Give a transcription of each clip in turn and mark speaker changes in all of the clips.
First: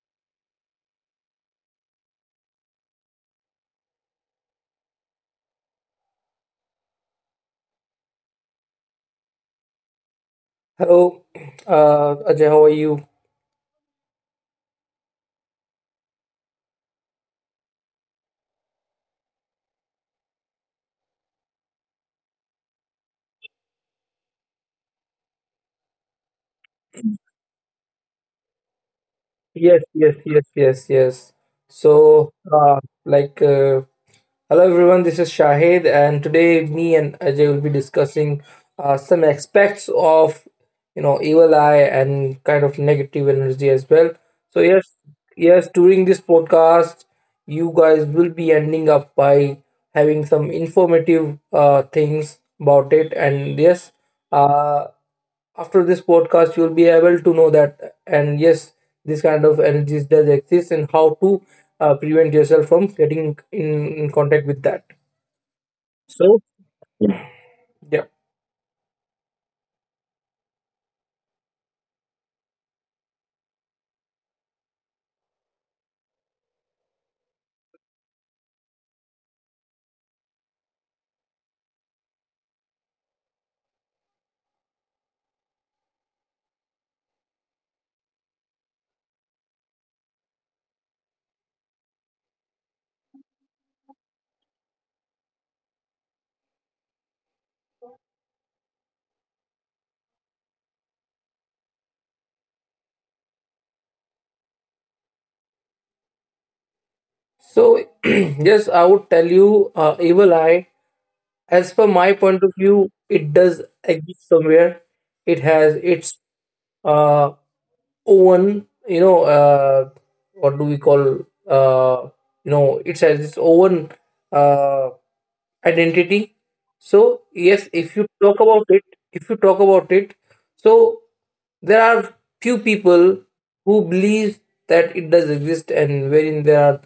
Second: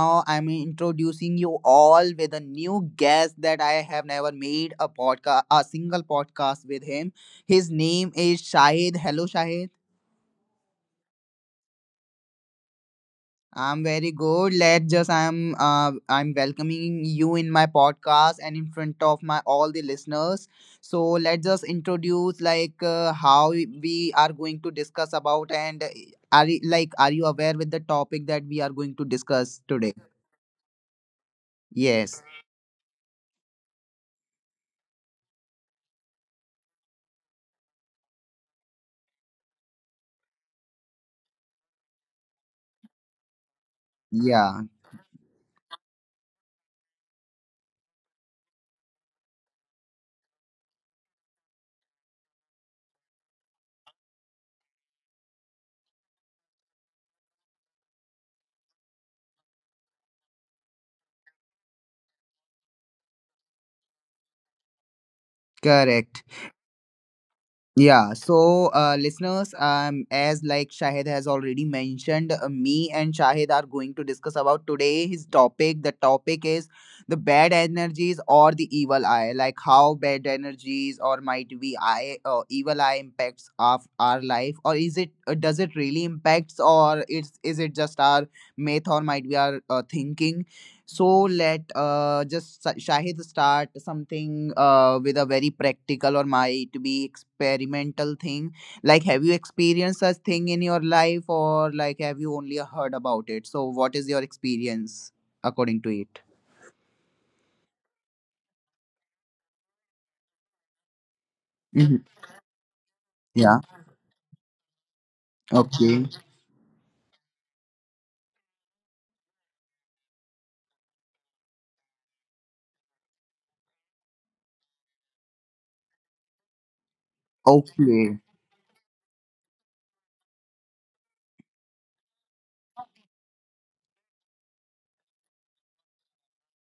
Speaker 1: now I'm introducing you all with a new guest that I have never made a podcast, a single podcast with him. His name is Shahid. Hello, Shahid.
Speaker 2: Hello, Ajay, how are you?
Speaker 1: I'm very good. Let's just I'm welcoming you in my podcast and in front of my all the listeners. So let's just introduce how we are going to discuss about and are you aware with the topic that we are going to discuss
Speaker 2: Yes,
Speaker 1: today?
Speaker 2: yes, yes, yes, yes. So,
Speaker 1: Yes.
Speaker 2: uh, like, uh, Hello everyone, this is Shahid, and today me and Ajay will be discussing some aspects of, you know, evil eye and kind of negative energy as well. So,
Speaker 1: Yeah.
Speaker 2: yes, yes, during this podcast, you guys will be ending up by having some informative things about it, and yes, uh, after this podcast you'll be able to know that, and yes, this kind of energies does exist and how to prevent yourself from getting in contact with that.
Speaker 1: Correct.
Speaker 2: So, yeah,
Speaker 1: Yeah, listeners, as like Shahid has already mentioned, me and Shahid are going to discuss about today his topic. The topic is the bad energies or the evil eye, like how bad energies or might be eye or evil eye impacts of our life, or is it does it really impacts, or it's is it just our myth or might be our thinking? So let just Shahid start something with a very practical or might be experimental thing. Like, have you experienced such thing in your life, or like have you only heard about it? So, what is your experience according to it?
Speaker 2: so yes, I would tell you, evil eye, as per my
Speaker 1: Mhm.
Speaker 2: point of view, it does
Speaker 1: Yeah.
Speaker 2: exist somewhere. It has its
Speaker 1: Okay.
Speaker 2: uh own, you know, what do we call, uh you know, it has its own uh, identity. So yes, if you
Speaker 1: Okay.
Speaker 2: talk about it, if you talk about it, so there are few people who believe that it does exist, and wherein there are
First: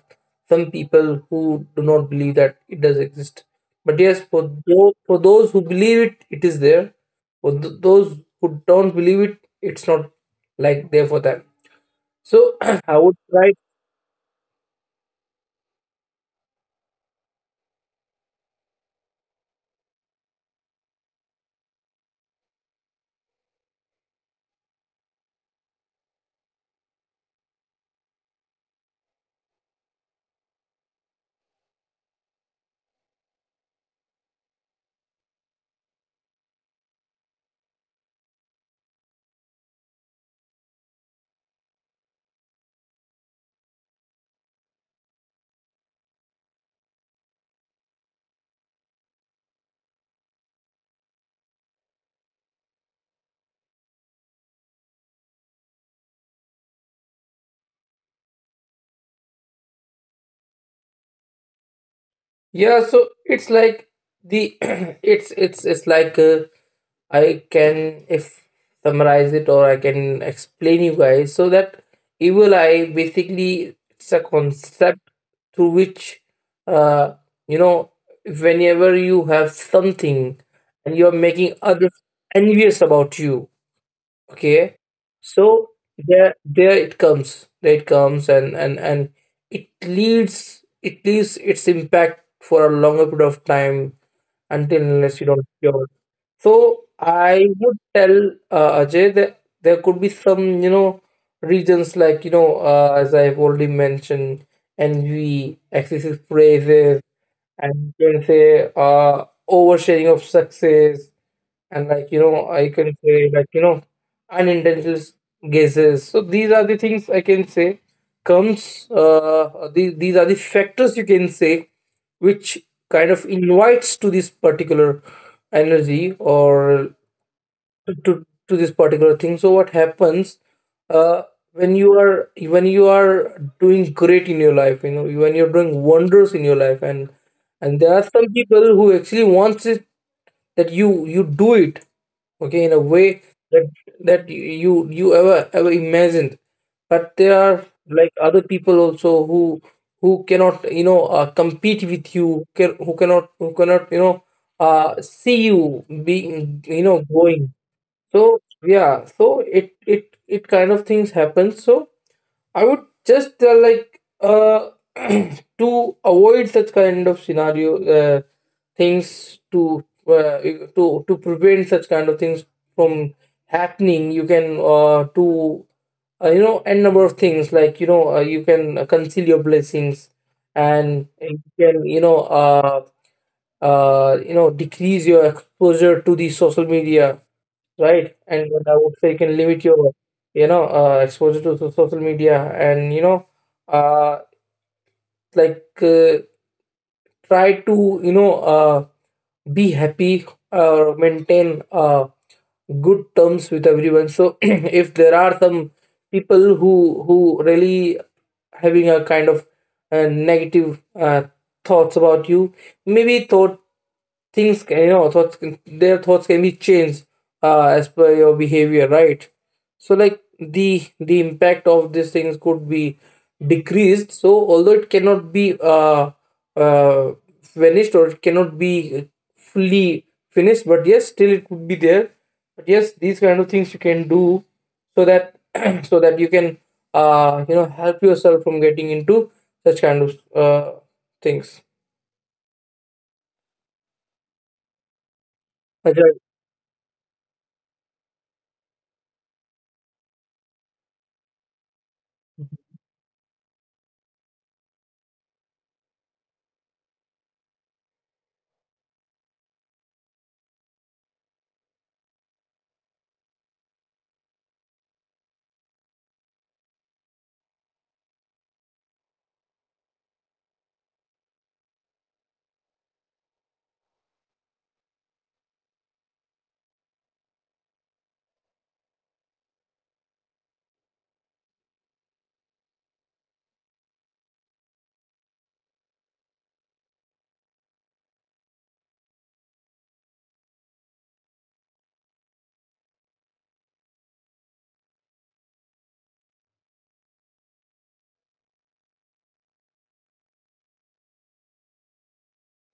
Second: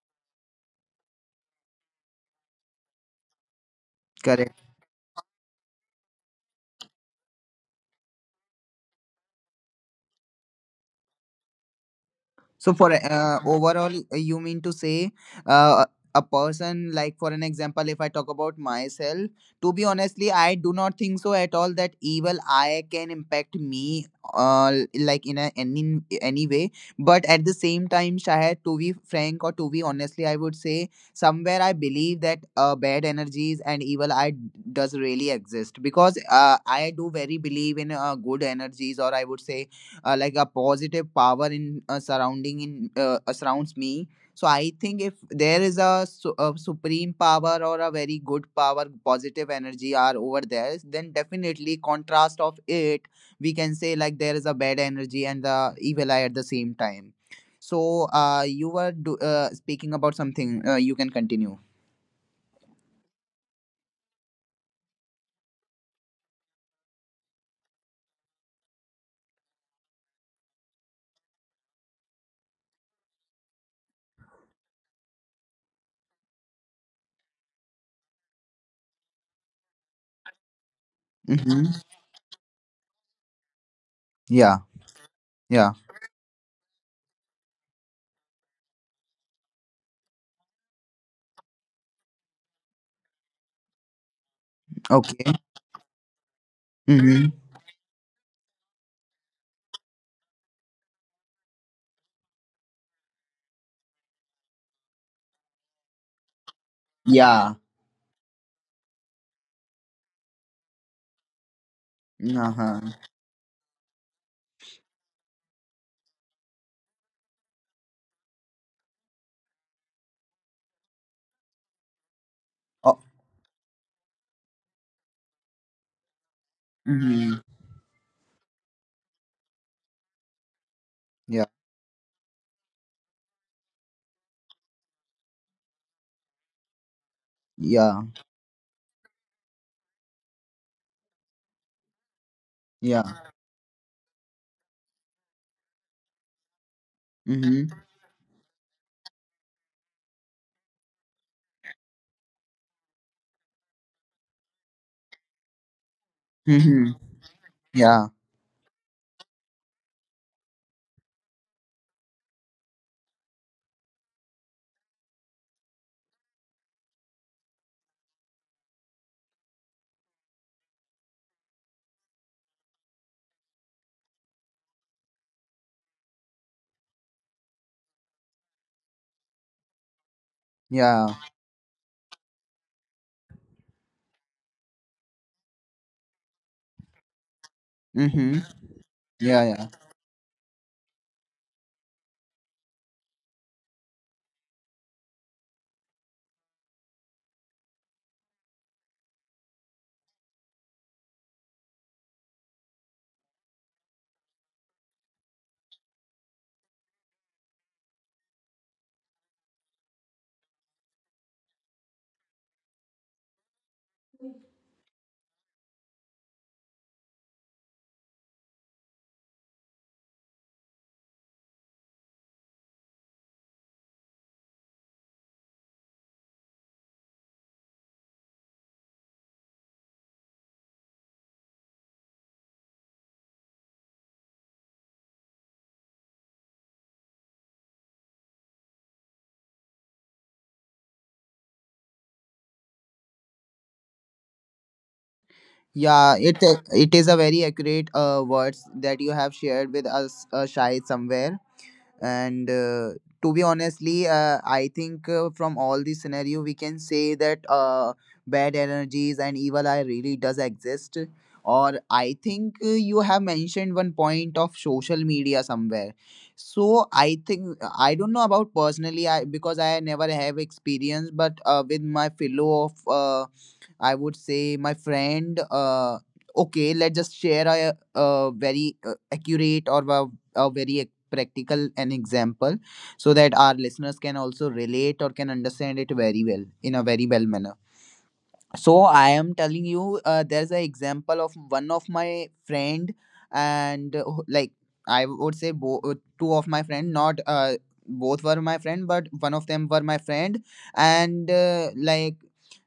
Speaker 2: some people who do not believe that it does exist. But yes,
Speaker 1: Correct.
Speaker 2: for those who believe it, it is there. For those who don't believe it, it's not like there for them. So
Speaker 1: So for
Speaker 2: I would
Speaker 1: uh,
Speaker 2: like.
Speaker 1: overall, you mean to say uh, a person like for an example, if I talk about myself, to be honestly, I do not think so at all that evil eye can impact me uh, like in any way. But at the same time, Shahid, to be frank or to be honestly, I would say somewhere I believe that bad energies and evil eye does really exist because I do very believe in good energies or I would say like a positive power in surrounding in surrounds me. So I think if there is a supreme power or a very good power positive energy are over there, then definitely contrast of it we can say like there is a bad energy and the evil eye at the same time. So you were speaking about something, you can continue.
Speaker 2: Yeah. So it's like the it's like. I can, if summarize it, or I can explain you guys, so that evil eye, basically it's a concept through which uh you know, whenever you have something and you're making
Speaker 1: Hmm.
Speaker 2: others envious about you.
Speaker 1: Yeah.
Speaker 2: Okay. So
Speaker 1: Yeah.
Speaker 2: there it comes. And and it leads, it leaves its impact for a longer period of time until unless you
Speaker 1: Okay.
Speaker 2: don't cure. So
Speaker 1: Hmm.
Speaker 2: I would tell Ajay that there could be some, you know, reasons, like, you know, as I've already mentioned, envy, excessive praises,
Speaker 1: Yeah.
Speaker 2: and you can say oversharing of success, and, like, you know, I
Speaker 1: Uh-huh.
Speaker 2: can say, like, you know, unintentional guesses. So these are the things I can say comes. These are the factors, you can say, which
Speaker 1: Oh.
Speaker 2: kind of invites to this particular energy, or
Speaker 1: Mhm.
Speaker 2: to this particular thing. So what happens? Uh,
Speaker 1: Yeah.
Speaker 2: when you are, when you are doing great in your life, you know, when you're doing wonders in your life, and there are
Speaker 1: Yeah.
Speaker 2: some people who actually wants it, that you do it, okay, in a
Speaker 1: Yeah.
Speaker 2: way that you, you ever, imagined. But there are,
Speaker 1: Mhm.
Speaker 2: like, other people also, who cannot, you know, compete with you, can, who cannot, you know, see you being, you know,
Speaker 1: Mhm.
Speaker 2: going.
Speaker 1: Yeah.
Speaker 2: So, yeah, so it it kind of things happen. So I would just, to avoid such kind of scenario, things, to to prevent such kind of things from happening. You can, to you know, n number of things, like, you know, you can, conceal your blessings, and
Speaker 1: Yeah.
Speaker 2: you can, you know, you know, decrease your exposure to the social media, right? And
Speaker 1: Mhm.
Speaker 2: then I would say, you can
Speaker 1: Yeah.
Speaker 2: limit
Speaker 1: Yeah.
Speaker 2: your, you know, exposure to social media, and you know, uh, like uh, try to, you know, be happy, maintain, good terms with everyone. So if there are some people who really having a kind of negative thoughts about you, maybe thought, things can, you know, their thoughts can be changed as per your behavior, right? So, like, the impact of these things could be decreased. So although it cannot be, uh, vanished, or it cannot be fully finished, but yes, still it could be there. But yes, these kind of things you can do so that so that you can, you know, help yourself from getting into such kind of uh, things, Ajay.
Speaker 1: Yeah. It is a very accurate words that you have shared with us, Shahid, somewhere. And to be honestly I think from all this scenario we can say that bad energies and evil eye really does exist. Or I think you have mentioned one point of social media somewhere. So I think I don't know about personally I because I never have experience, but with my fellow of, I would say my friend, okay, let's just share a very accurate or a very practical an example so that our listeners can also relate or can understand it very well in a very well manner. So I am telling you, there's an example of one of my friend. And I would say two of my friend, not both were my friend, but one of them were my friend. And uh, like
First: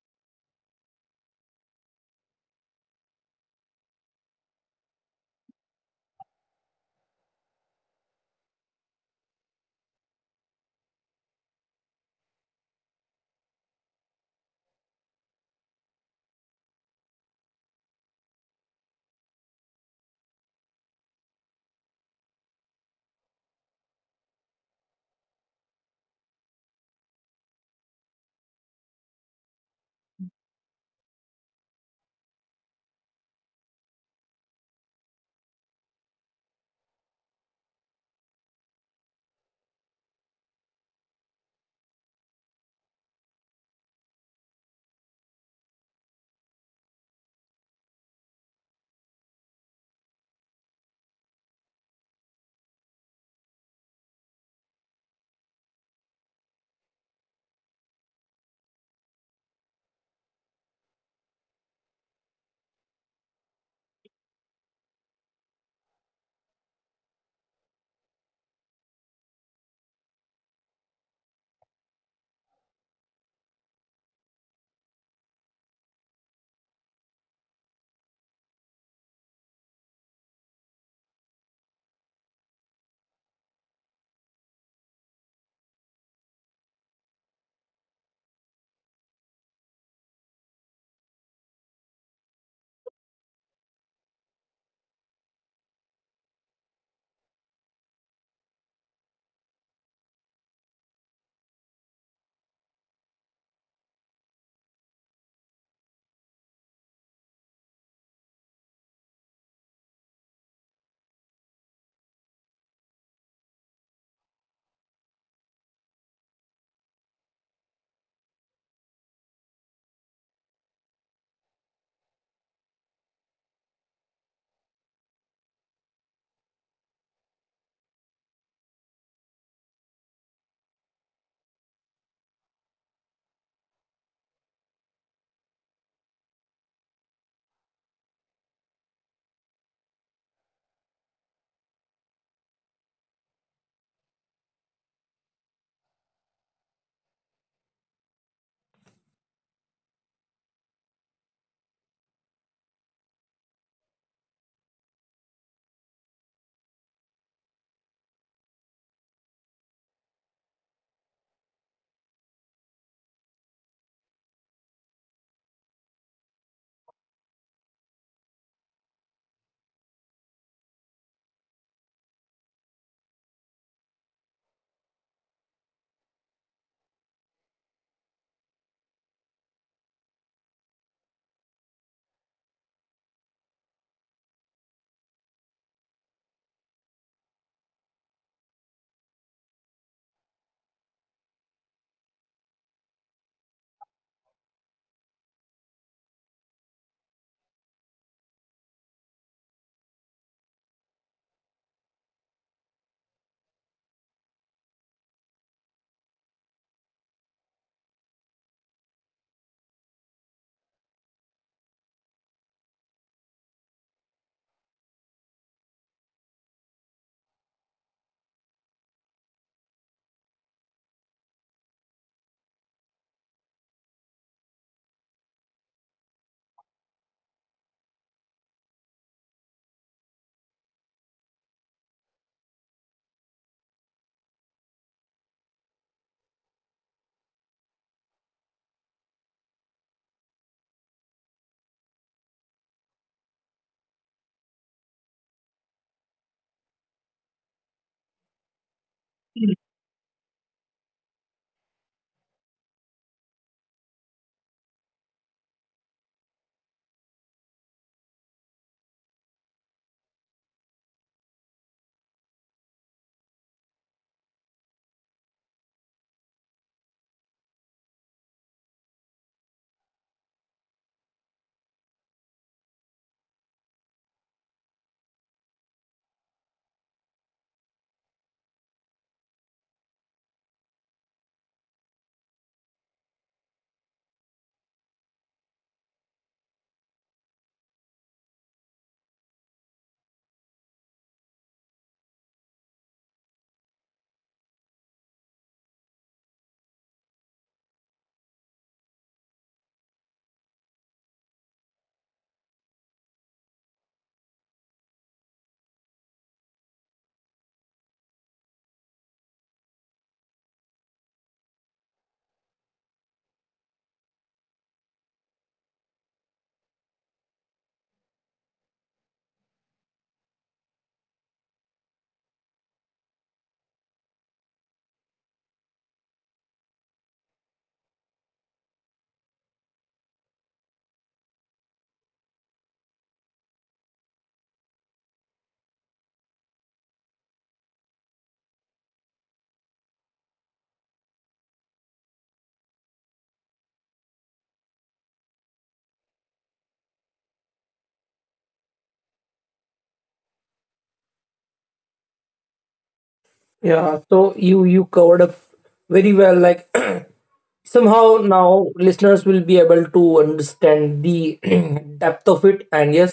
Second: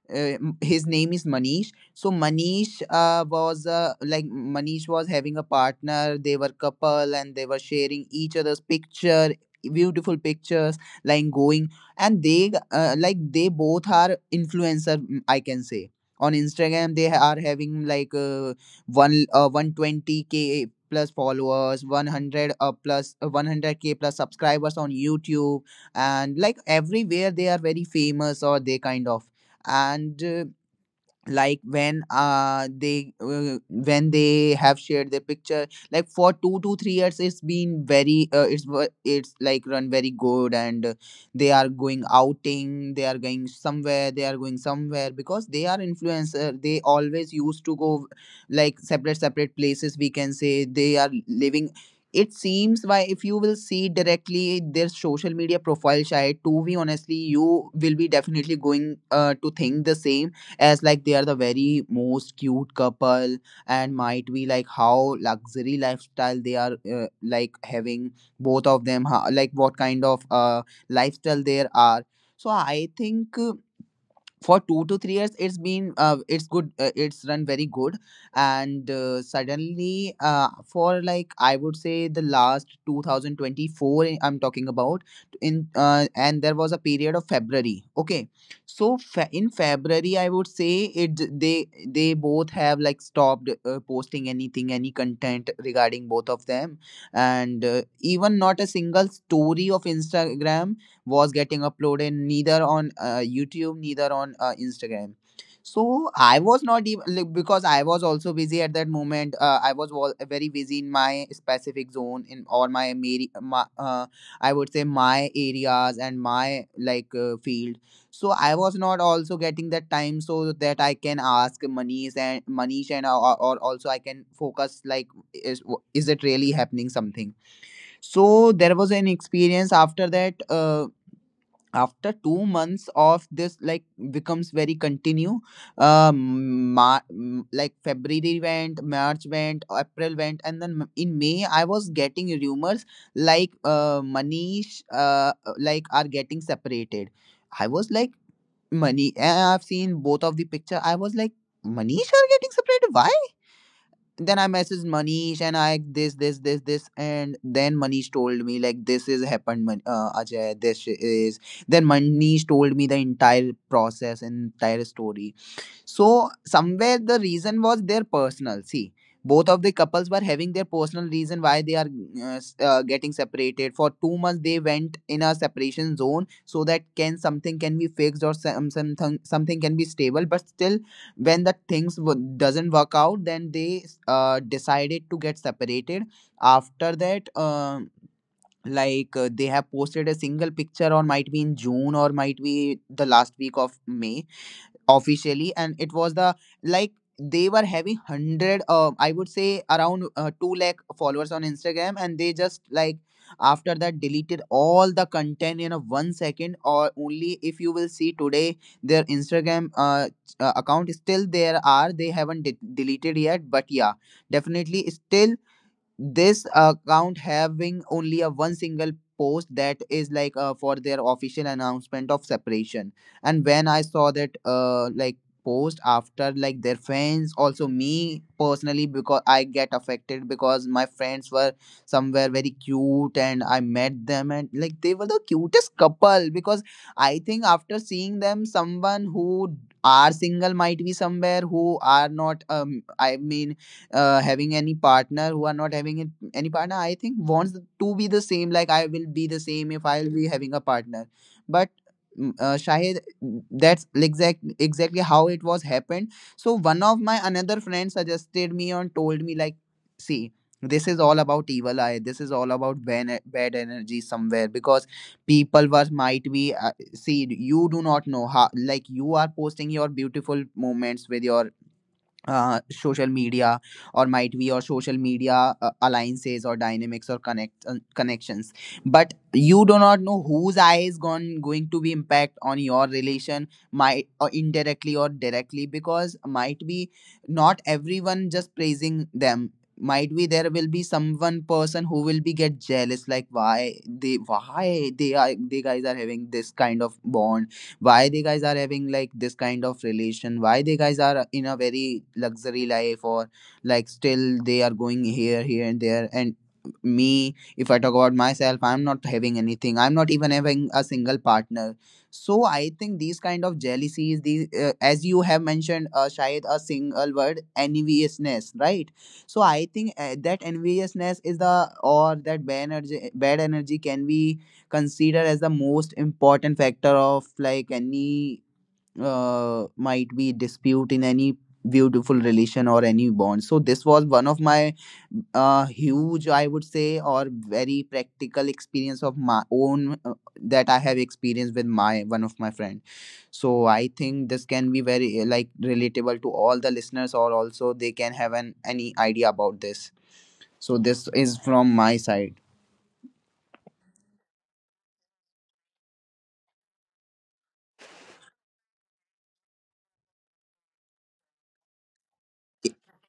Speaker 1: uh, m- his name is Manish. So Manish was having a partner. They were couple and they were sharing each other's picture, beautiful pictures, like going. And they both are influencer, mm, I can say. On Instagram they are having 120K k plus followers, 100K k plus subscribers on YouTube, and like everywhere they are very famous or they kind of. And when they have shared their picture, like for 2 to 3 years it's been very it's it's like run very good. And they are going outing, they are going somewhere, they are going somewhere because they are influencer, they always used to go like separate separate places we can say they are living. It seems why if you will see directly their social media profile, shy to be honestly, you will be definitely going to think the same, as like they are the very most cute couple and might be like how luxury lifestyle they are having, both of them, how, like what kind of lifestyle there are. So I think for 2 to 3 years it's been it's good it's run very good. And Suddenly, for like I would say the last 2024 I am talking about, in and there was a period of February, okay. So in February, I would say it they they both have like stopped posting anything, any content regarding both of them. And even not a single story of Instagram was getting uploaded, neither on YouTube, neither on Instagram. So I was not even like, because I was also busy at that moment. I was very busy in my specific zone in or my, mari- my I would say my areas and my like field. So I was not also getting that time so that I can ask Manish, or also I can focus like is is it really happening something. So there was an experience after that after 2 months of this like becomes very continue. Like February went, March went, April went, and then in May I was getting rumors like Manish like are getting separated. I was like, money, I've seen both of the picture, I was like, Manish are getting separated, why? Then I messaged Manish and I this this this this, and then Manish told me like this is happened, Ajay, this is, then Manish told me the entire process, entire story. So somewhere the reason was their personal. See, both of the couples were having their personal reason why they are getting separated. For 2 months, they went in a separation zone so that can something can be fixed or some, something something can be stable. But still, when the things doesn't work out, then they decided to get separated. After that, um, they have posted a single picture, or might be in June or might be the last week of May, officially. And it was the like they were having 100 uh, I would say around 2 lakh followers on Instagram, and they just like after that deleted all the content in a 1 second. Or only if you will see today, their Instagram account is still there, are they haven't deleted yet, but yeah, definitely still this account having only a one single post, that is like for their official announcement of separation. And when I saw that post, after like their friends also, me personally, because I get affected because my friends were somewhere very cute and I met them and like they were the cutest couple, because I think after seeing them, someone who are single, might be somewhere who are not having any partner, who are not having it, any partner, I think wants to be the same, like I will be the same if I'll be having a partner. But mm, Shahid, that's exactly how it was happened. So one of my another friend suggested me and told me like, see, this is all about evil eye, this is all about bad energy somewhere because people were might be, see, you do not know how like you are posting your beautiful moments with your social media, or might be your social media alliances or dynamics or connections. But you do not know whose eye is gone going to be impact on your relation, might or indirectly or directly, because might be not everyone just praising them, might be there will be someone person who will be get jealous like why they are they guys are having this kind of bond, why they guys are having like this kind of relation, why they guys are in a very luxury life, or like still they are going here and there. And me, if I talk about myself, I'm not having anything, I'm not even having a single partner. So I think these kind of jealousies, these as you have mentioned, shayad a single word, enviousness, right? So I think that enviousness is the, or that bad energy, bad energy, can be consider as the most important factor of like any might be dispute in any beautiful relation or any bond. So this was one of my huge, I would say, or very practical experience of my own, that I have experienced with my one of my friend. So I think this can be very like relatable to all the listeners, or also they can have an any idea about this. So this is from my side.
Speaker 2: Yeah, so you covered up very well, like, somehow now listeners will be able to understand the depth of it, and yes,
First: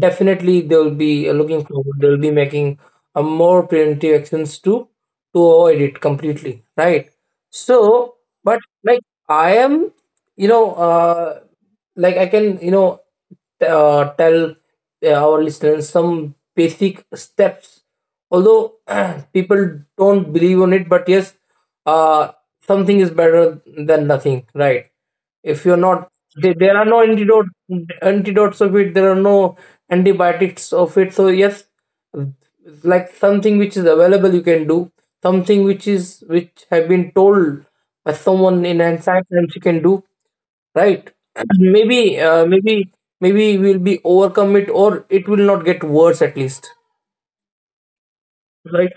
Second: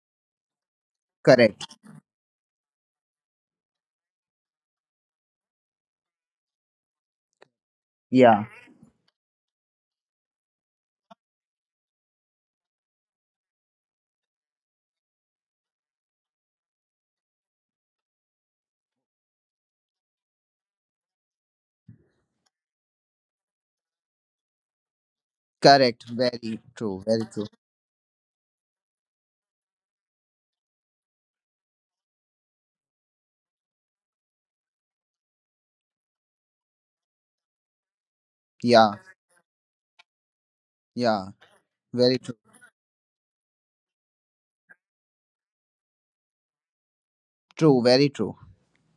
Speaker 2: definitely they'll be,
Speaker 1: Correct.
Speaker 2: looking forward, they'll be making a more preventive actions to avoid it completely, right? So,
Speaker 1: Yeah.
Speaker 2: but, like, I am, you know, I can, you know, tell, our listeners some basic steps, although people don't believe on it, but yes, uh something is better than nothing, right? If you're
Speaker 1: Correct.
Speaker 2: not,
Speaker 1: Very
Speaker 2: there are no
Speaker 1: true. Very true.
Speaker 2: antidotes of it. There are no antibiotics of it. So yes, like, something which is available, you can do, something which is, which have been told by someone in
Speaker 1: Yeah.
Speaker 2: ancient times, you can do, right?
Speaker 1: Yeah.
Speaker 2: And maybe,
Speaker 1: Very true.
Speaker 2: maybe we'll be overcome it, or it will not get worse, at least,
Speaker 1: True. Very true.
Speaker 2: like.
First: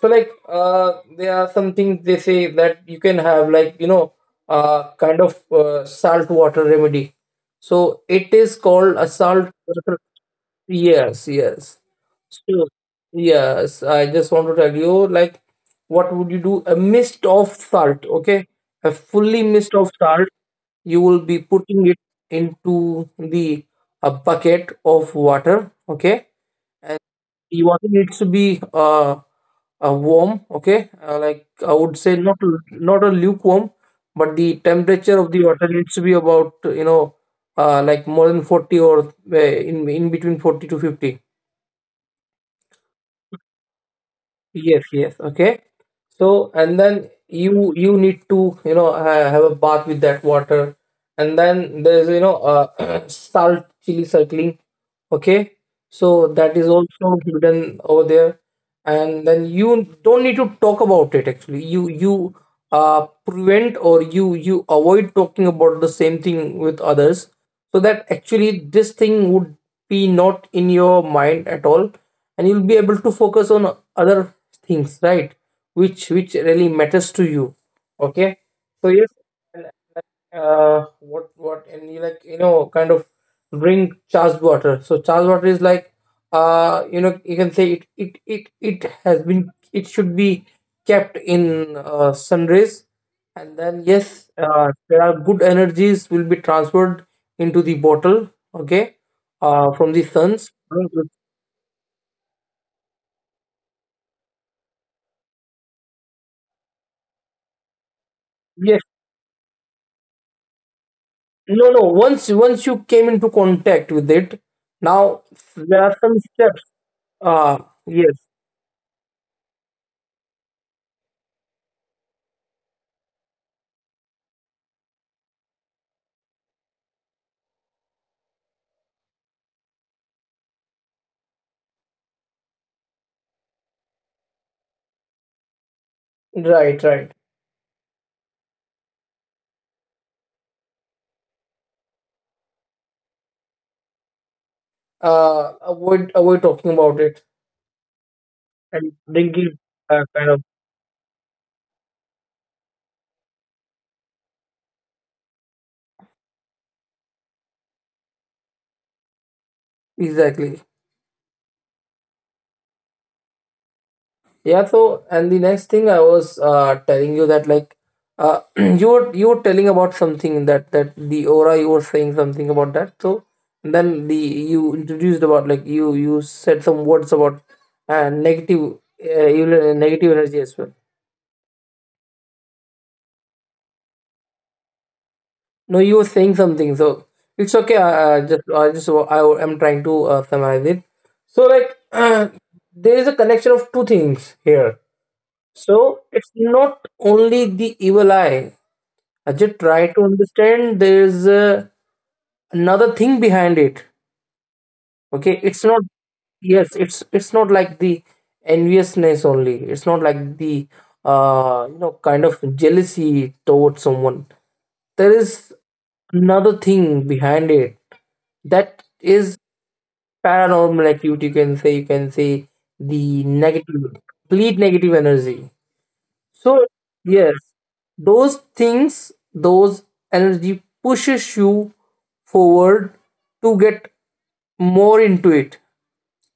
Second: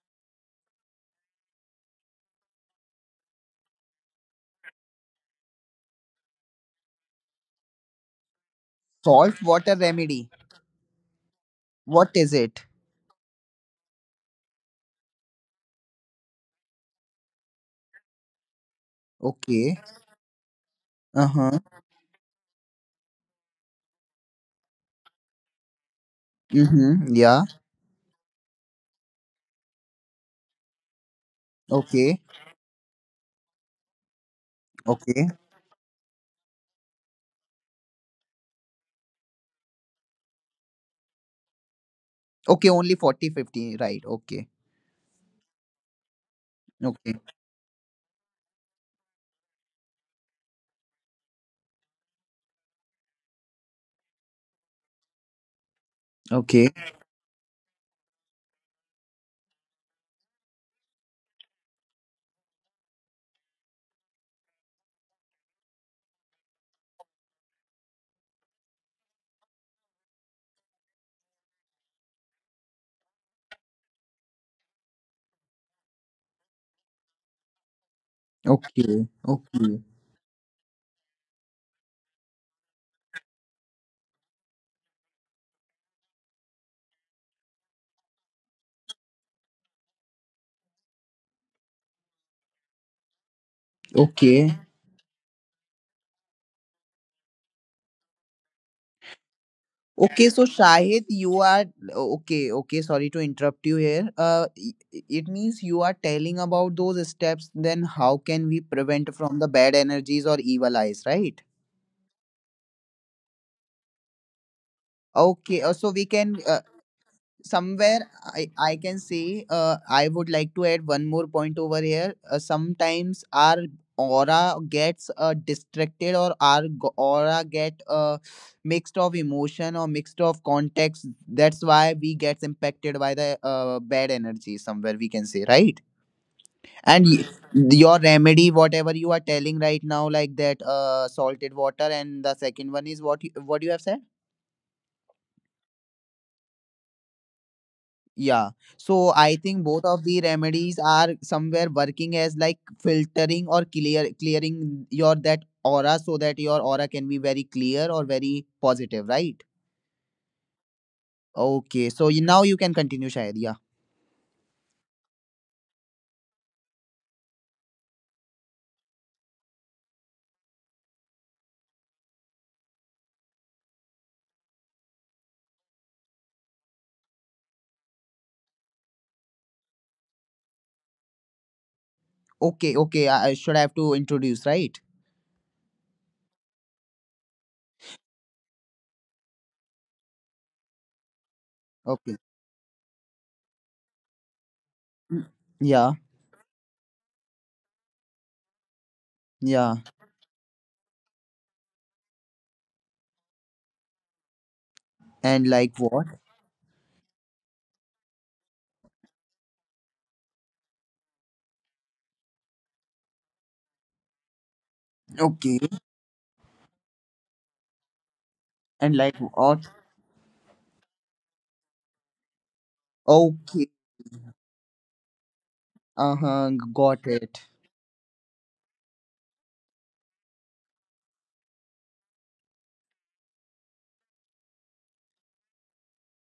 Speaker 2: So, like, there are some things, they say, that you can have, like, you know, salt water remedy. So it is called a
Speaker 1: Salt
Speaker 2: salt
Speaker 1: water
Speaker 2: water.
Speaker 1: remedy.
Speaker 2: Yes, yes.
Speaker 1: What is it?
Speaker 2: So yes, I just want to tell you, like, what would you do, a mist of salt, okay, a fully mist
Speaker 1: Okay.
Speaker 2: of salt. You will
Speaker 1: Uh
Speaker 2: be
Speaker 1: huh.
Speaker 2: putting it into the a bucket of water, okay.
Speaker 1: Mm-hmm. Yeah.
Speaker 2: The water needs to be, warm, okay? Like, I would say,
Speaker 1: Okay.
Speaker 2: not not a lukewarm, but the temperature
Speaker 1: Okay.
Speaker 2: of the water needs to be about, you know, like, more than 40, or in between 40 to 50.
Speaker 1: Okay. Only 40-50. Right. Okay.
Speaker 2: Yes, yes. Okay. So, and then
Speaker 1: Okay.
Speaker 2: you need to, you know, ha have a bath with that water, and then there's, you know, salt chili circling. Okay. So that is
Speaker 1: Okay.
Speaker 2: also hidden over there, and then you don't need to talk about it actually. You prevent, or you avoid talking about the same thing with others, so that actually this thing would be not in your mind at all, and you'll be able to focus on other things, right, which really matters to you, okay. So
Speaker 1: Okay.
Speaker 2: yes,
Speaker 1: Okay.
Speaker 2: what and you, like, you know, kind of drink charged water. So charged water is like, you know, you can say, it has been, it should be kept in, sun rays, and then yes,
Speaker 1: Okay.
Speaker 2: there are good energies will be transferred into the bottle, okay, from the
Speaker 1: Okay. So,
Speaker 2: suns.
Speaker 1: Shahid, you are. Okay. Okay. Sorry to interrupt you here. It means you are telling about those steps. Then, how can we
Speaker 2: Yes.
Speaker 1: prevent from the bad energies or evil eyes, right?
Speaker 2: no no Once, once you came into contact with it, now
Speaker 1: Okay,
Speaker 2: there
Speaker 1: so
Speaker 2: are
Speaker 1: we
Speaker 2: some
Speaker 1: can
Speaker 2: steps, uh
Speaker 1: somewhere
Speaker 2: yes.
Speaker 1: I can say I would like to add one more point over here. Sometimes our aura gets distracted, or our aura get mixed of emotion or mixed of context. That's why we get impacted by the bad energy somewhere, we can say, right?
Speaker 2: Right,
Speaker 1: And
Speaker 2: right.
Speaker 1: y- your remedy, whatever you are telling right now, like that salted water, and the second one is what you have said.
Speaker 2: Avoid, talking about it,
Speaker 1: Yeah.
Speaker 2: and
Speaker 1: So
Speaker 2: bring
Speaker 1: I
Speaker 2: it.
Speaker 1: think both
Speaker 2: uh,
Speaker 1: of the
Speaker 2: kind of
Speaker 1: remedies are somewhere working as like filtering or clearing your that aura, so that your aura can be very clear or very positive, right?
Speaker 2: exactly.
Speaker 1: Okay. So you, now you can continue, Shahid. Yeah.
Speaker 2: Yeah, so, and the next thing I was, telling you, that, like, you were, you were telling about something, that, that the aura, you were saying something about that. So then the you introduced about, like, you said some words about uh, negative uh, you negative energy as well.
Speaker 1: Okay. Okay. I should have to introduce, right?
Speaker 2: No, you were saying something, so it's okay. I am trying to summarize it. So, like,
Speaker 1: Okay.
Speaker 2: there is a connection of two things here.
Speaker 1: Mm. Yeah.
Speaker 2: So, it's not only the evil eye. I just
Speaker 1: Yeah.
Speaker 2: try to understand. There is, another thing behind it. Okay,
Speaker 1: And
Speaker 2: it's not.
Speaker 1: like what?
Speaker 2: Yes, it's not like the enviousness only. It's not like the you know, kind of jealousy towards someone. There is
Speaker 1: Okay.
Speaker 2: another thing behind it, that
Speaker 1: And like
Speaker 2: is
Speaker 1: what?
Speaker 2: paranormal activity, you can say. The
Speaker 1: Okay.
Speaker 2: negative, complete negative energy.
Speaker 1: Uh
Speaker 2: So
Speaker 1: huh. Got
Speaker 2: yes,
Speaker 1: it.
Speaker 2: those energy pushes you forward to get more into it.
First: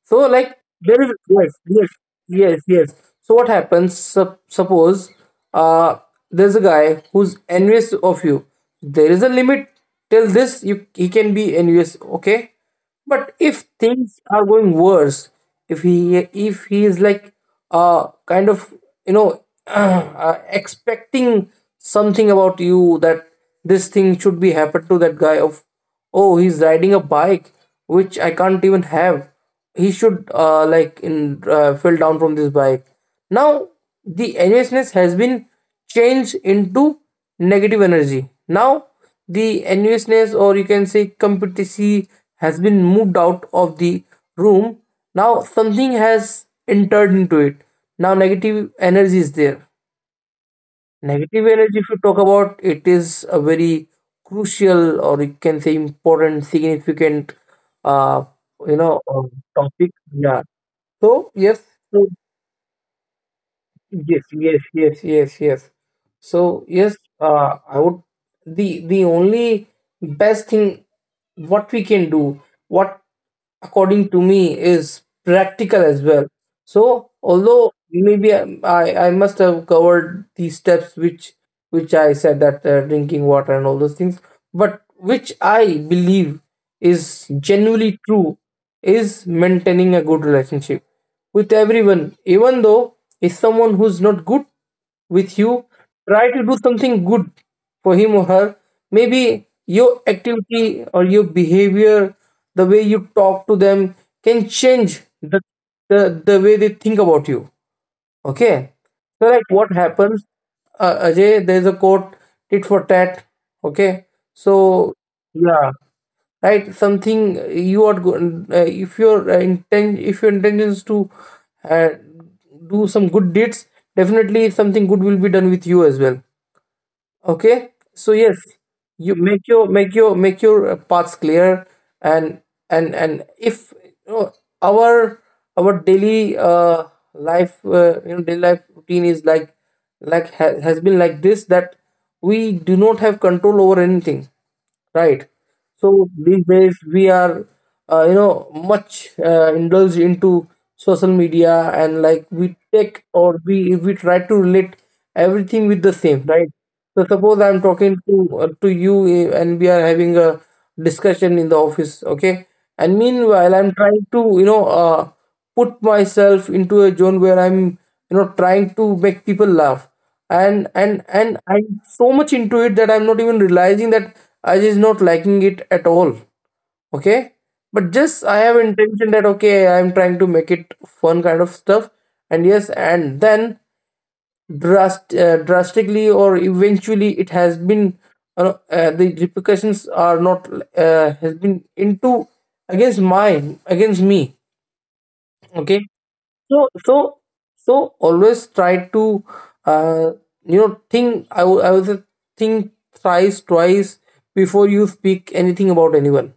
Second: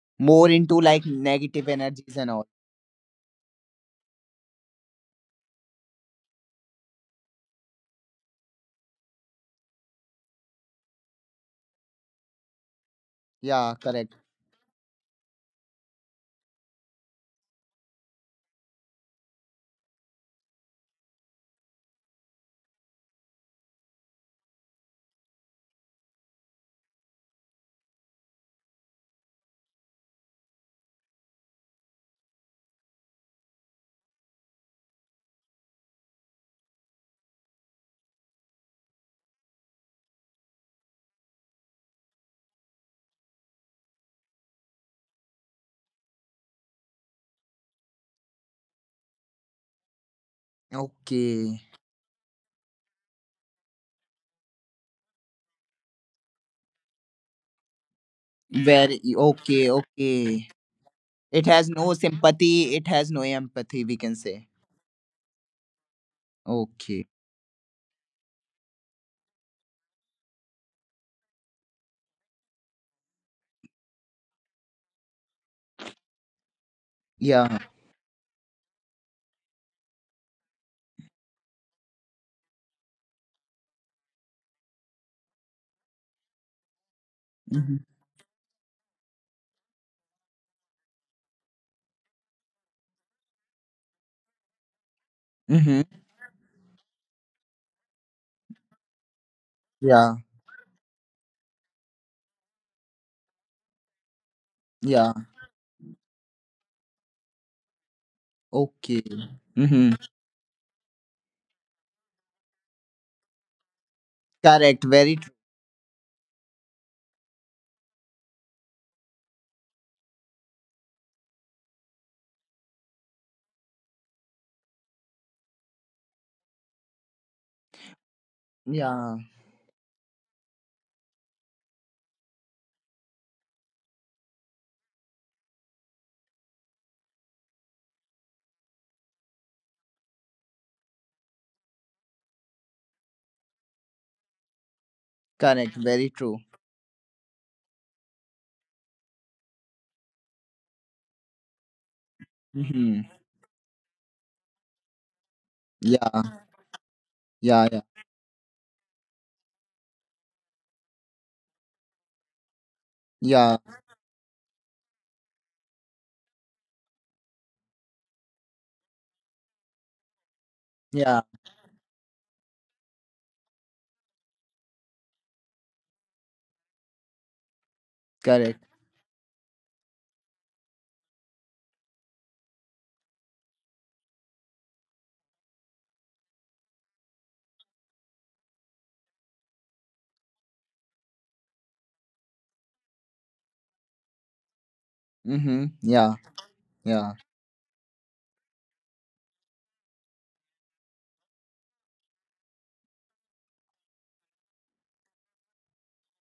Speaker 2: So,
Speaker 1: More
Speaker 2: like,
Speaker 1: into
Speaker 2: there
Speaker 1: like
Speaker 2: is, yes,
Speaker 1: negative
Speaker 2: yes,
Speaker 1: energies and all.
Speaker 2: yes, yes. So what happens? Suppose, uh, there's a guy who's envious of you. There is a limit till this you he can be envious. Okay, but if
Speaker 1: Yeah. Correct.
Speaker 2: things are going worse, if he if he is, like, uh kind of you know, expecting something about you, that this thing should be happened to that guy, of, oh, he's riding a bike which I can't even have, he should, like in fell down from this bike. Now the enviousness has been changed into negative energy. Now the enviousness, or you can say competency, has been moved out of the room. Now something has entered into it. Now negative energy is there. Negative
Speaker 1: Okay.
Speaker 2: energy, if you talk about it, is a very crucial, or you can say important, significant, uh, you know
Speaker 1: Very
Speaker 2: uh,
Speaker 1: okay,
Speaker 2: topic. Yeah.
Speaker 1: okay.
Speaker 2: So
Speaker 1: It
Speaker 2: yes,
Speaker 1: has no
Speaker 2: so
Speaker 1: sympathy. It has no empathy, we can
Speaker 2: yes,
Speaker 1: say.
Speaker 2: So yes,
Speaker 1: Okay.
Speaker 2: I would, the only best thing what we can do, what, according to me, is practical as well. So,
Speaker 1: Yeah.
Speaker 2: although maybe I must have covered these steps, which I said, that, drinking water and all those things, but which I believe is
Speaker 1: Mm-hmm.
Speaker 2: genuinely true, is maintaining a good relationship with everyone, even though is someone who's not good with you.
Speaker 1: Mm-hmm.
Speaker 2: Try to do something good for him or her. Maybe your
Speaker 1: Yeah.
Speaker 2: activity or your behavior, the way you talk to them, can change
Speaker 1: Yeah.
Speaker 2: the way they think about you. Okay.
Speaker 1: Okay.
Speaker 2: So like what
Speaker 1: Mm-hmm.
Speaker 2: happens, Ajay, there's a quote, tit for tat. Okay.
Speaker 1: Correct.
Speaker 2: So
Speaker 1: Very true.
Speaker 2: yeah, right. Something you are go If your intention is to uh, do some good deeds, definitely something good will be done with you as well. Okay, so yes, you
Speaker 1: Yeah.
Speaker 2: make your make your make your paths clear, and and if you know, our our daily life, daily life routine is like ha has been like this, that we do not have control over anything, right?
Speaker 1: Correct.
Speaker 2: So
Speaker 1: Very true.
Speaker 2: these days we are, much indulged into social media, and like we take,
Speaker 1: Mm-hmm.
Speaker 2: or we try to relate everything with the same,
Speaker 1: Yeah.
Speaker 2: right? So suppose I'm
Speaker 1: Yeah. Yeah.
Speaker 2: talking to you, and we are having a discussion in the office, okay? And meanwhile,
Speaker 1: Yeah.
Speaker 2: I'm trying to, put myself into a zone where I'm trying to make people laugh, and and
Speaker 1: Yeah.
Speaker 2: and i'm so much into it that I'm not even realizing that I just not liking it at all. Okay, but just I have
Speaker 1: Correct.
Speaker 2: intention that, okay, I'm trying to make it fun kind of stuff. And yes, and then drastically or eventually it has been, the repercussions are not, has been into against mine, against me.
Speaker 1: Mm-hmm.
Speaker 2: Okay,
Speaker 1: Yeah.
Speaker 2: so
Speaker 1: Yeah.
Speaker 2: so always try to uh, think, I would say, think thrice, twice before you speak anything about anyone.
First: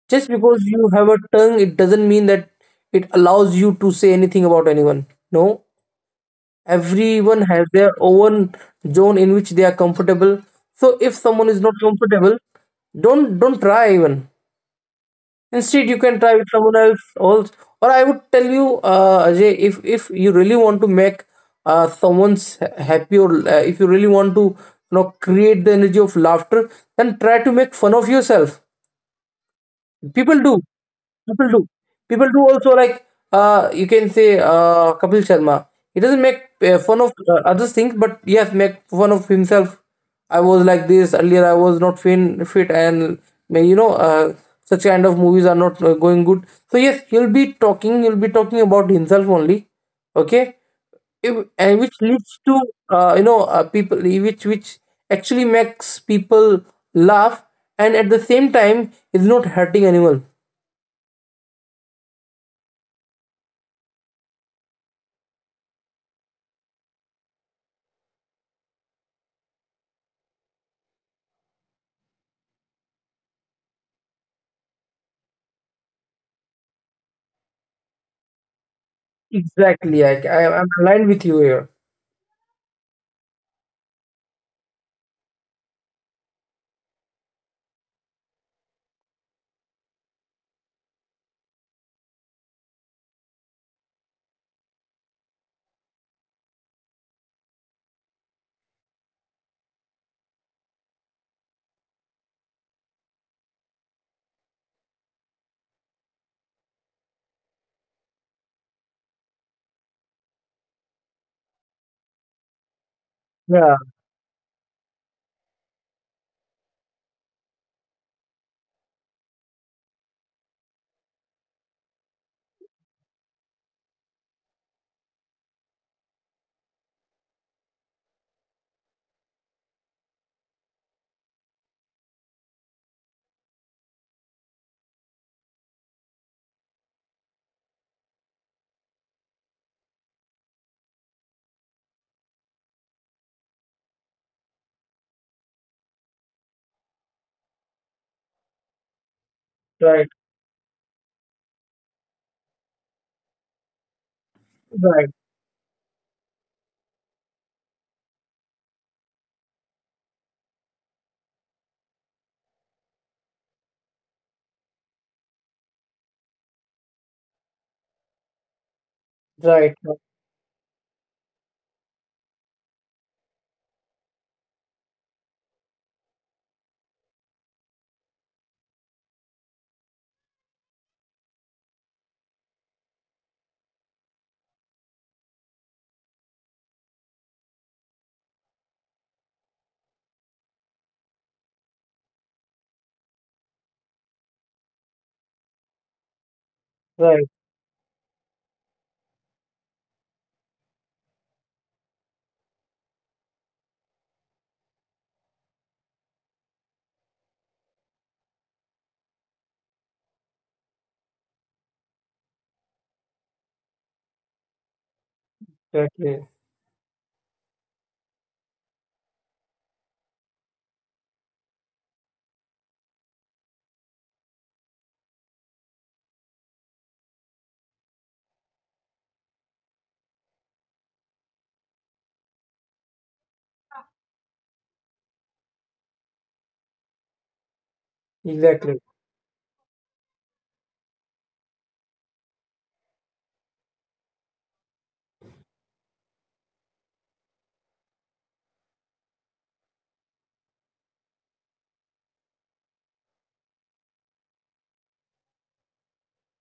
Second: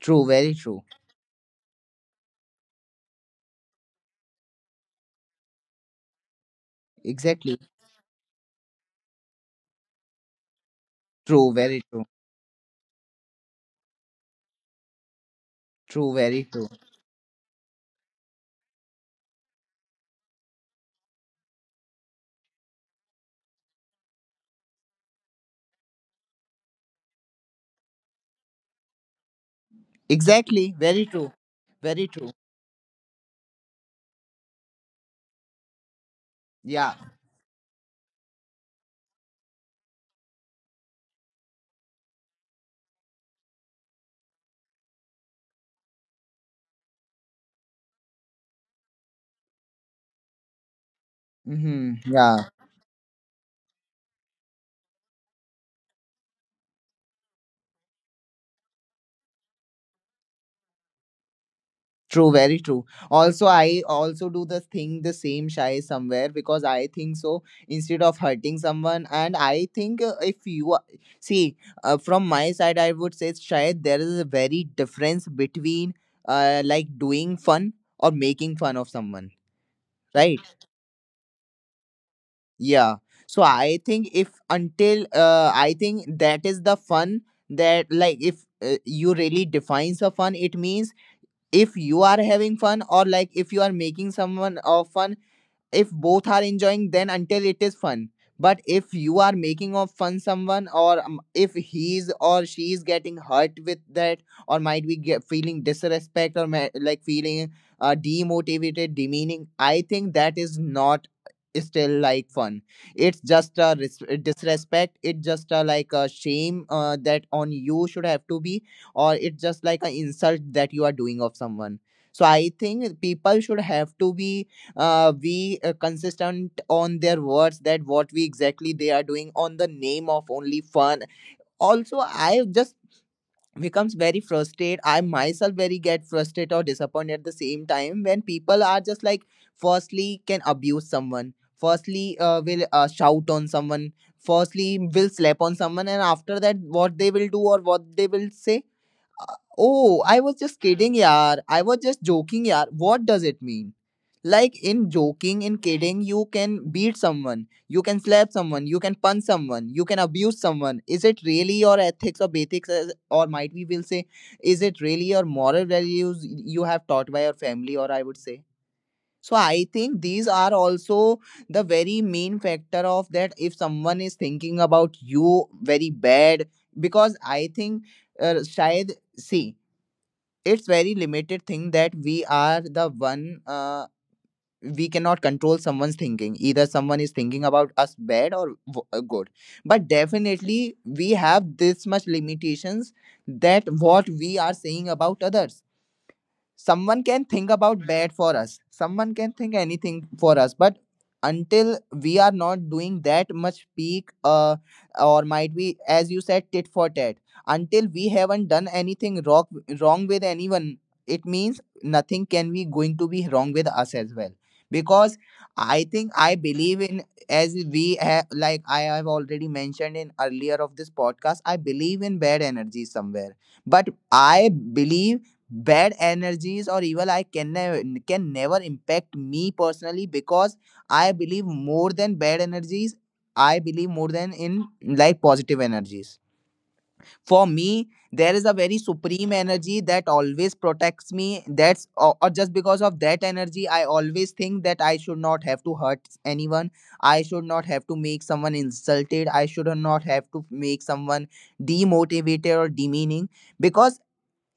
Speaker 1: True.
Speaker 2: Just
Speaker 1: Very
Speaker 2: because
Speaker 1: true.
Speaker 2: you have a tongue, it doesn't mean that it allows you to say anything about anyone. No, everyone
Speaker 1: Exactly.
Speaker 2: has their own zone in which they are comfortable. So if someone
Speaker 1: True.
Speaker 2: is not
Speaker 1: Very true.
Speaker 2: comfortable, don't try even. Instead, you
Speaker 1: True.
Speaker 2: can try
Speaker 1: Very
Speaker 2: with
Speaker 1: true.
Speaker 2: someone else also. Or I would tell you, Ajay, if you really want to make happy, or if you really want to, create the energy of laughter, then try to make fun of yourself. people do
Speaker 1: Exactly. Very true.
Speaker 2: people do
Speaker 1: Very
Speaker 2: People
Speaker 1: true.
Speaker 2: do also, like, you can say, Kapil Sharma, he doesn't make
Speaker 1: Yeah.
Speaker 2: fun of others' things, but yes, make fun of himself. I was like this earlier, I was not fin fit, and may- you know uh, such kind of movies are not going good. So yes, he'll be talking about himself only. Okay. If, and which
Speaker 1: Mm-hmm.
Speaker 2: leads
Speaker 1: Yeah.
Speaker 2: to people, which actually makes people laugh, and at the same time is not hurting anyone.
Speaker 1: True, very true. Also, I also do the thing the same shy somewhere, because I think so, instead of hurting someone. And I think if you are- see from my side, I would say shy. There is a very difference between like doing fun or making fun of someone,
Speaker 2: Exactly. i,
Speaker 1: right?
Speaker 2: I i'm aligned with you here.
Speaker 1: Yeah. So I think, if until I think that is the fun, that like if you really defines a fun, it means if you are having fun, or like if you are making someone of fun, if both are enjoying, then until it is fun. But if you are making of fun someone, or if he's or she is getting hurt with that, or might be get feeling disrespect, or like feeling demotivated, demeaning, I think that is not still like fun. It's just
Speaker 2: Yeah,
Speaker 1: a disrespect, it's just a like a shame, that on you should have to be, or it's just like an insult that you are doing of someone. So I think people should have to be we consistent on their words, that what we exactly they are doing on the name of only fun. Also, I just becomes very frustrated, I myself very get frustrated or disappointed at the same time, when people are just like firstly can abuse someone, firstly will shout on someone, firstly will slap on someone, and after that what they will do or what they will say. Oh,
Speaker 2: right,
Speaker 1: I was just kidding, yaar. I was just joking, yaar. What does it mean? Like in
Speaker 2: right,
Speaker 1: joking, in kidding, you can beat someone, you can slap someone, you can punch someone, you can abuse someone. Is it really your ethics or ethics, or might we will say, is it really your moral values you have taught by your family, or I would say? So I
Speaker 2: right,
Speaker 1: think these are also the very main factor of that, if someone is thinking about you very bad, because I think शायद, see, it's very limited thing that we are the one, we cannot control someone's thinking, either someone is thinking about us bad or good. But definitely we have this much limitations, that what we are saying about others. Someone
Speaker 2: right.
Speaker 1: can think about bad for us, someone can think anything for us, but until we are not doing that much peak, or might be, as you said, tit for tat, until we haven't done anything wrong, wrong with anyone, it means nothing can be going to be wrong with us as well. Because
Speaker 2: Exactly,
Speaker 1: I think I believe in, as we have like I have already mentioned in earlier of this podcast, I believe in bad energy somewhere, but I believe bad energies or evil I can never, can never impact me personally, because I believe more than bad energies, I believe more than in like positive energies.
Speaker 2: exactly.
Speaker 1: For me, there is a very supreme energy that always protects me, that's or just because of that energy I always think that I should not have to hurt anyone, I should not have to make someone insulted, I should not have to make someone demotivated or demeaning, because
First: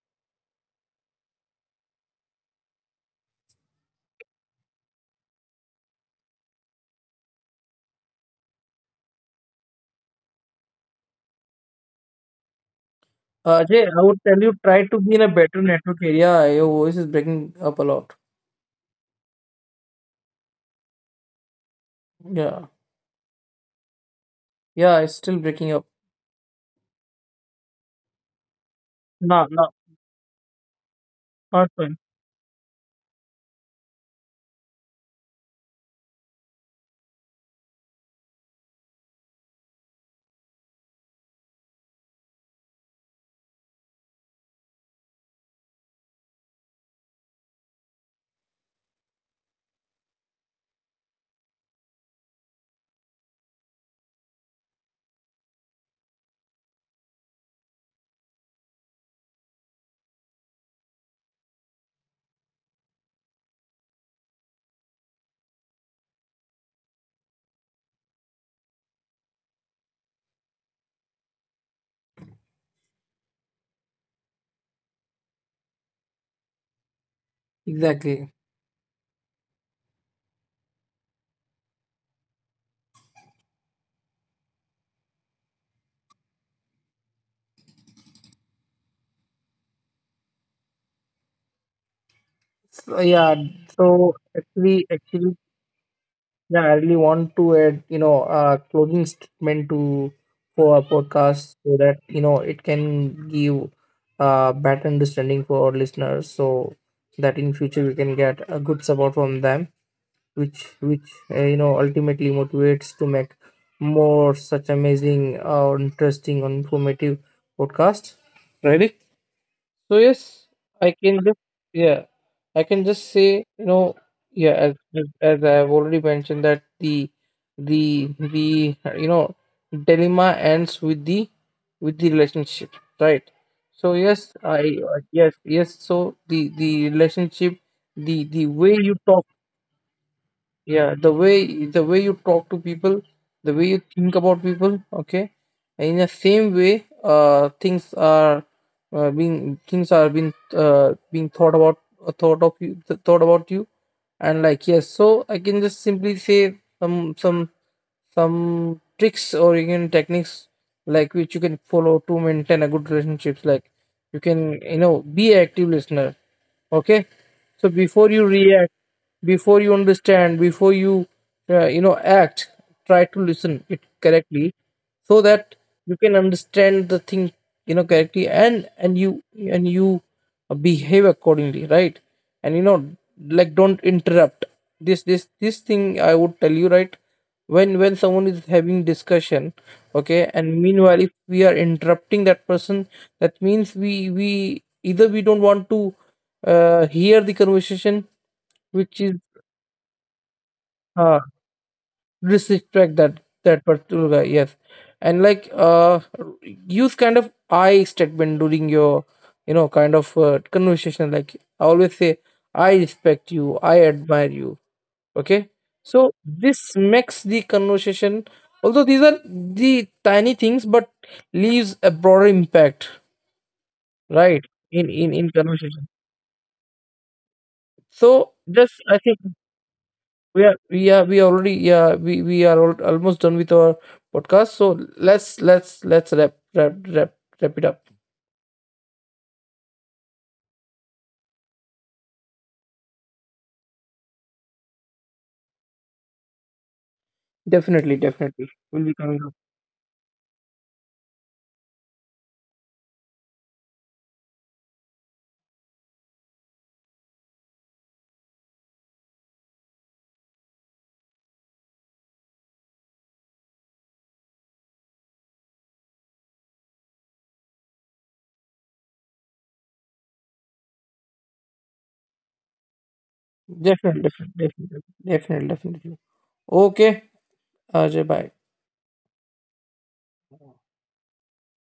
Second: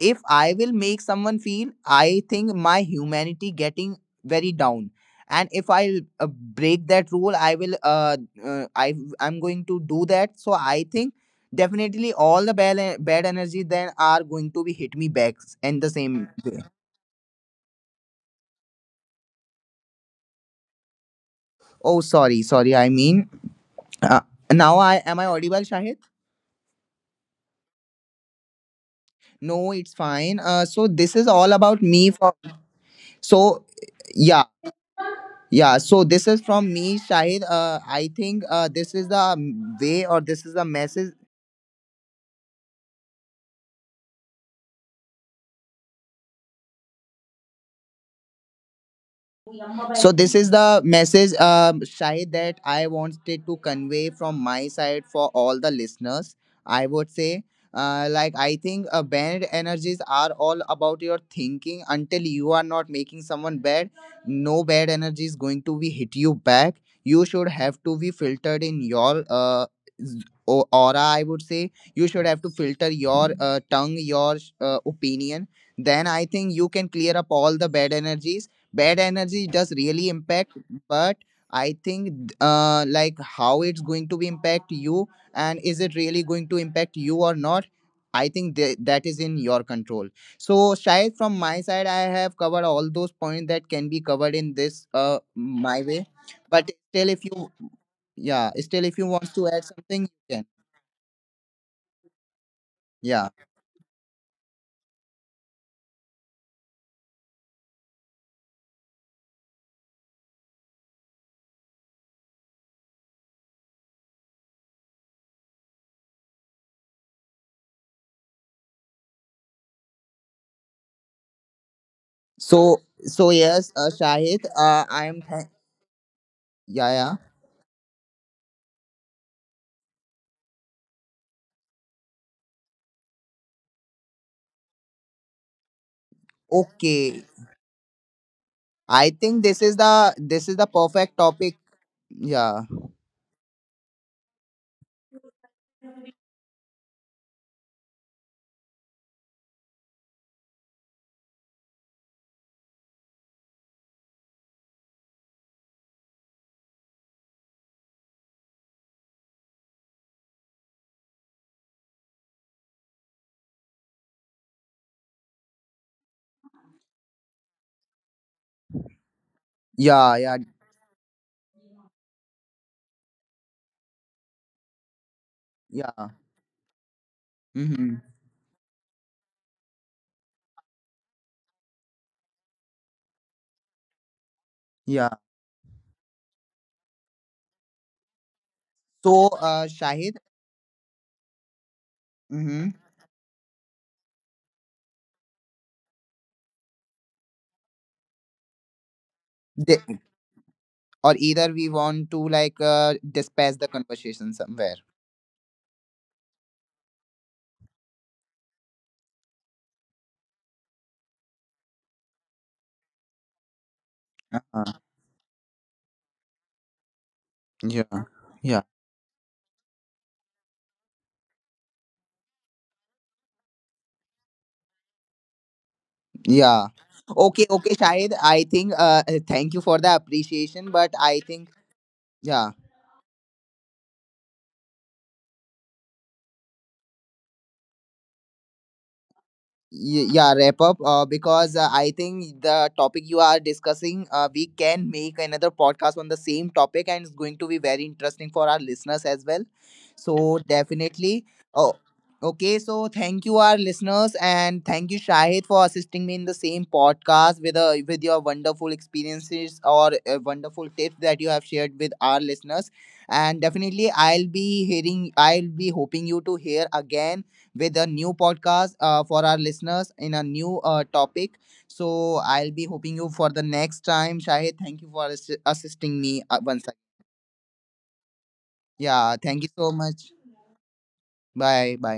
Speaker 1: if I will make someone feel, I think my humanity getting very down. And if I break that rule, I will uh i I'm going to do that. So I think definitely all the bad energy
Speaker 2: Jay,
Speaker 1: then
Speaker 2: I would
Speaker 1: are
Speaker 2: tell
Speaker 1: going
Speaker 2: you,
Speaker 1: to be
Speaker 2: try
Speaker 1: hit me
Speaker 2: to be in
Speaker 1: back
Speaker 2: a better
Speaker 1: in the
Speaker 2: network
Speaker 1: same way.
Speaker 2: area. Your voice is breaking up a lot.
Speaker 1: Oh, sorry, sorry, I mean,
Speaker 2: Yeah,
Speaker 1: uh, now I am, I audible,
Speaker 2: yeah,
Speaker 1: Shahid?
Speaker 2: it's still breaking up.
Speaker 1: No, it's
Speaker 2: No,
Speaker 1: fine.
Speaker 2: no,
Speaker 1: Uh, so this is all about me for,
Speaker 2: not fine.
Speaker 1: so yeah. Yeah, so this is from me, Shahid. I think this is the way, or this is the message. So this is the message, Shahid, that I wanted to convey from my side for all the listeners. I would say, like I think bad energies are all about your thinking. Until you are not making someone bad, no bad energy is going to be hit you back. You should have to be filtered in your z- aura. I would say, you should have to filter your tongue, your opinion. Then I think you can clear up all the bad energies. Bad
Speaker 2: Exactly.
Speaker 1: energy does really impact, but I think, like how it's going to be impact you, and is it really going to impact you or not, I think that is in your control. So shayad, from my side, I have covered all those points
Speaker 2: So
Speaker 1: that can be
Speaker 2: yeah,
Speaker 1: covered in
Speaker 2: so
Speaker 1: this
Speaker 2: actually,
Speaker 1: my
Speaker 2: actually
Speaker 1: way. But still, if
Speaker 2: yeah, I
Speaker 1: you,
Speaker 2: really want to
Speaker 1: yeah,
Speaker 2: add, you
Speaker 1: still
Speaker 2: know,
Speaker 1: if you
Speaker 2: a
Speaker 1: want to add
Speaker 2: closing
Speaker 1: something, you
Speaker 2: statement
Speaker 1: can.
Speaker 2: to for our podcast, so that, you know,
Speaker 1: Yeah,
Speaker 2: it can give a better understanding for our listeners, so that in future we can get a good support from them, which you know, ultimately motivates to make more such amazing or interesting or informative podcast. Ready? So yes, I can just, yeah,
Speaker 1: so so
Speaker 2: I can
Speaker 1: yes,
Speaker 2: just say, you
Speaker 1: Shahid,
Speaker 2: know,
Speaker 1: I am
Speaker 2: yeah, as
Speaker 1: thank,
Speaker 2: as as I have already
Speaker 1: yeah,
Speaker 2: mentioned
Speaker 1: yeah,
Speaker 2: that the you know, dilemma ends with the, with the relationship, right. So yes, I, uh, yes, so the
Speaker 1: okay.
Speaker 2: the relationship, the
Speaker 1: I
Speaker 2: the way
Speaker 1: think
Speaker 2: you
Speaker 1: this is
Speaker 2: talk,
Speaker 1: the, this is the perfect topic.
Speaker 2: yeah, the way, the
Speaker 1: Yeah.
Speaker 2: way you talk to people, the way you think about people, okay? And in the same way, things are being, being thought about thought of you th- thought about you, and like yes, so I can just simply say some, some tricks or even techniques like which you can follow to maintain a good relationships. Like, you can, you know, be an active listener. Okay, so before you react,
Speaker 1: Yeah,
Speaker 2: before
Speaker 1: yeah,
Speaker 2: you understand, before you you know, act, try to listen it correctly, so
Speaker 1: yeah.
Speaker 2: that you can understand the thing,
Speaker 1: Mm-hmm.
Speaker 2: you know, correctly, and you behave accordingly, right? And, you know, like, don't
Speaker 1: Yeah.
Speaker 2: interrupt. This thing I would tell you, right? When someone is
Speaker 1: So,
Speaker 2: having
Speaker 1: Shahid,
Speaker 2: discussion, okay, and meanwhile if we are
Speaker 1: mm-hmm,
Speaker 2: interrupting that person, that means we either we don't want to hear the conversation, which
Speaker 1: the,
Speaker 2: is
Speaker 1: or either we
Speaker 2: uh,
Speaker 1: want to like dispatch
Speaker 2: disrespect
Speaker 1: the
Speaker 2: that
Speaker 1: conversation somewhere.
Speaker 2: particular guy, yes. And like, use kind of I statement during your, you know, kind of conversation. Like, I always say, I respect you, I
Speaker 1: Uh-huh.
Speaker 2: admire you, okay? So this makes
Speaker 1: Yeah,
Speaker 2: the
Speaker 1: yeah,
Speaker 2: conversation, although these are the tiny things, but leaves a broader impact, right, in conversation.
Speaker 1: yeah. Okay, okay, Shahid, I think.
Speaker 2: So just
Speaker 1: Thank you
Speaker 2: I
Speaker 1: for
Speaker 2: think
Speaker 1: the appreciation, but
Speaker 2: we
Speaker 1: I
Speaker 2: are
Speaker 1: think.
Speaker 2: we are we already,
Speaker 1: Yeah.
Speaker 2: yeah, almost done with our podcast, so let's wrap it up.
Speaker 1: Yeah, wrap up, because I think the topic you are discussing, we can make another podcast on the same topic, and it's going to be very interesting for our
Speaker 2: definitely
Speaker 1: listeners
Speaker 2: definitely
Speaker 1: as
Speaker 2: we'll
Speaker 1: well.
Speaker 2: be coming up,
Speaker 1: So definitely. Oh, okay. So thank you, our listeners, and thank you, Shahid, for assisting me in the same podcast with your wonderful experiences or wonderful tips that you have shared with our listeners. And definitely I'll be hearing, I'll be hoping you to hear again with a new podcast, for our listeners in a new topic. So I'll be hoping you for the next time.
Speaker 2: definitely.
Speaker 1: Shahid, thank you for
Speaker 2: definitely definitely, definitely.
Speaker 1: assisting me
Speaker 2: definitely.
Speaker 1: once again.
Speaker 2: Okay. Ajay, bye.
Speaker 1: Yeah, thank you so much. Bye bye.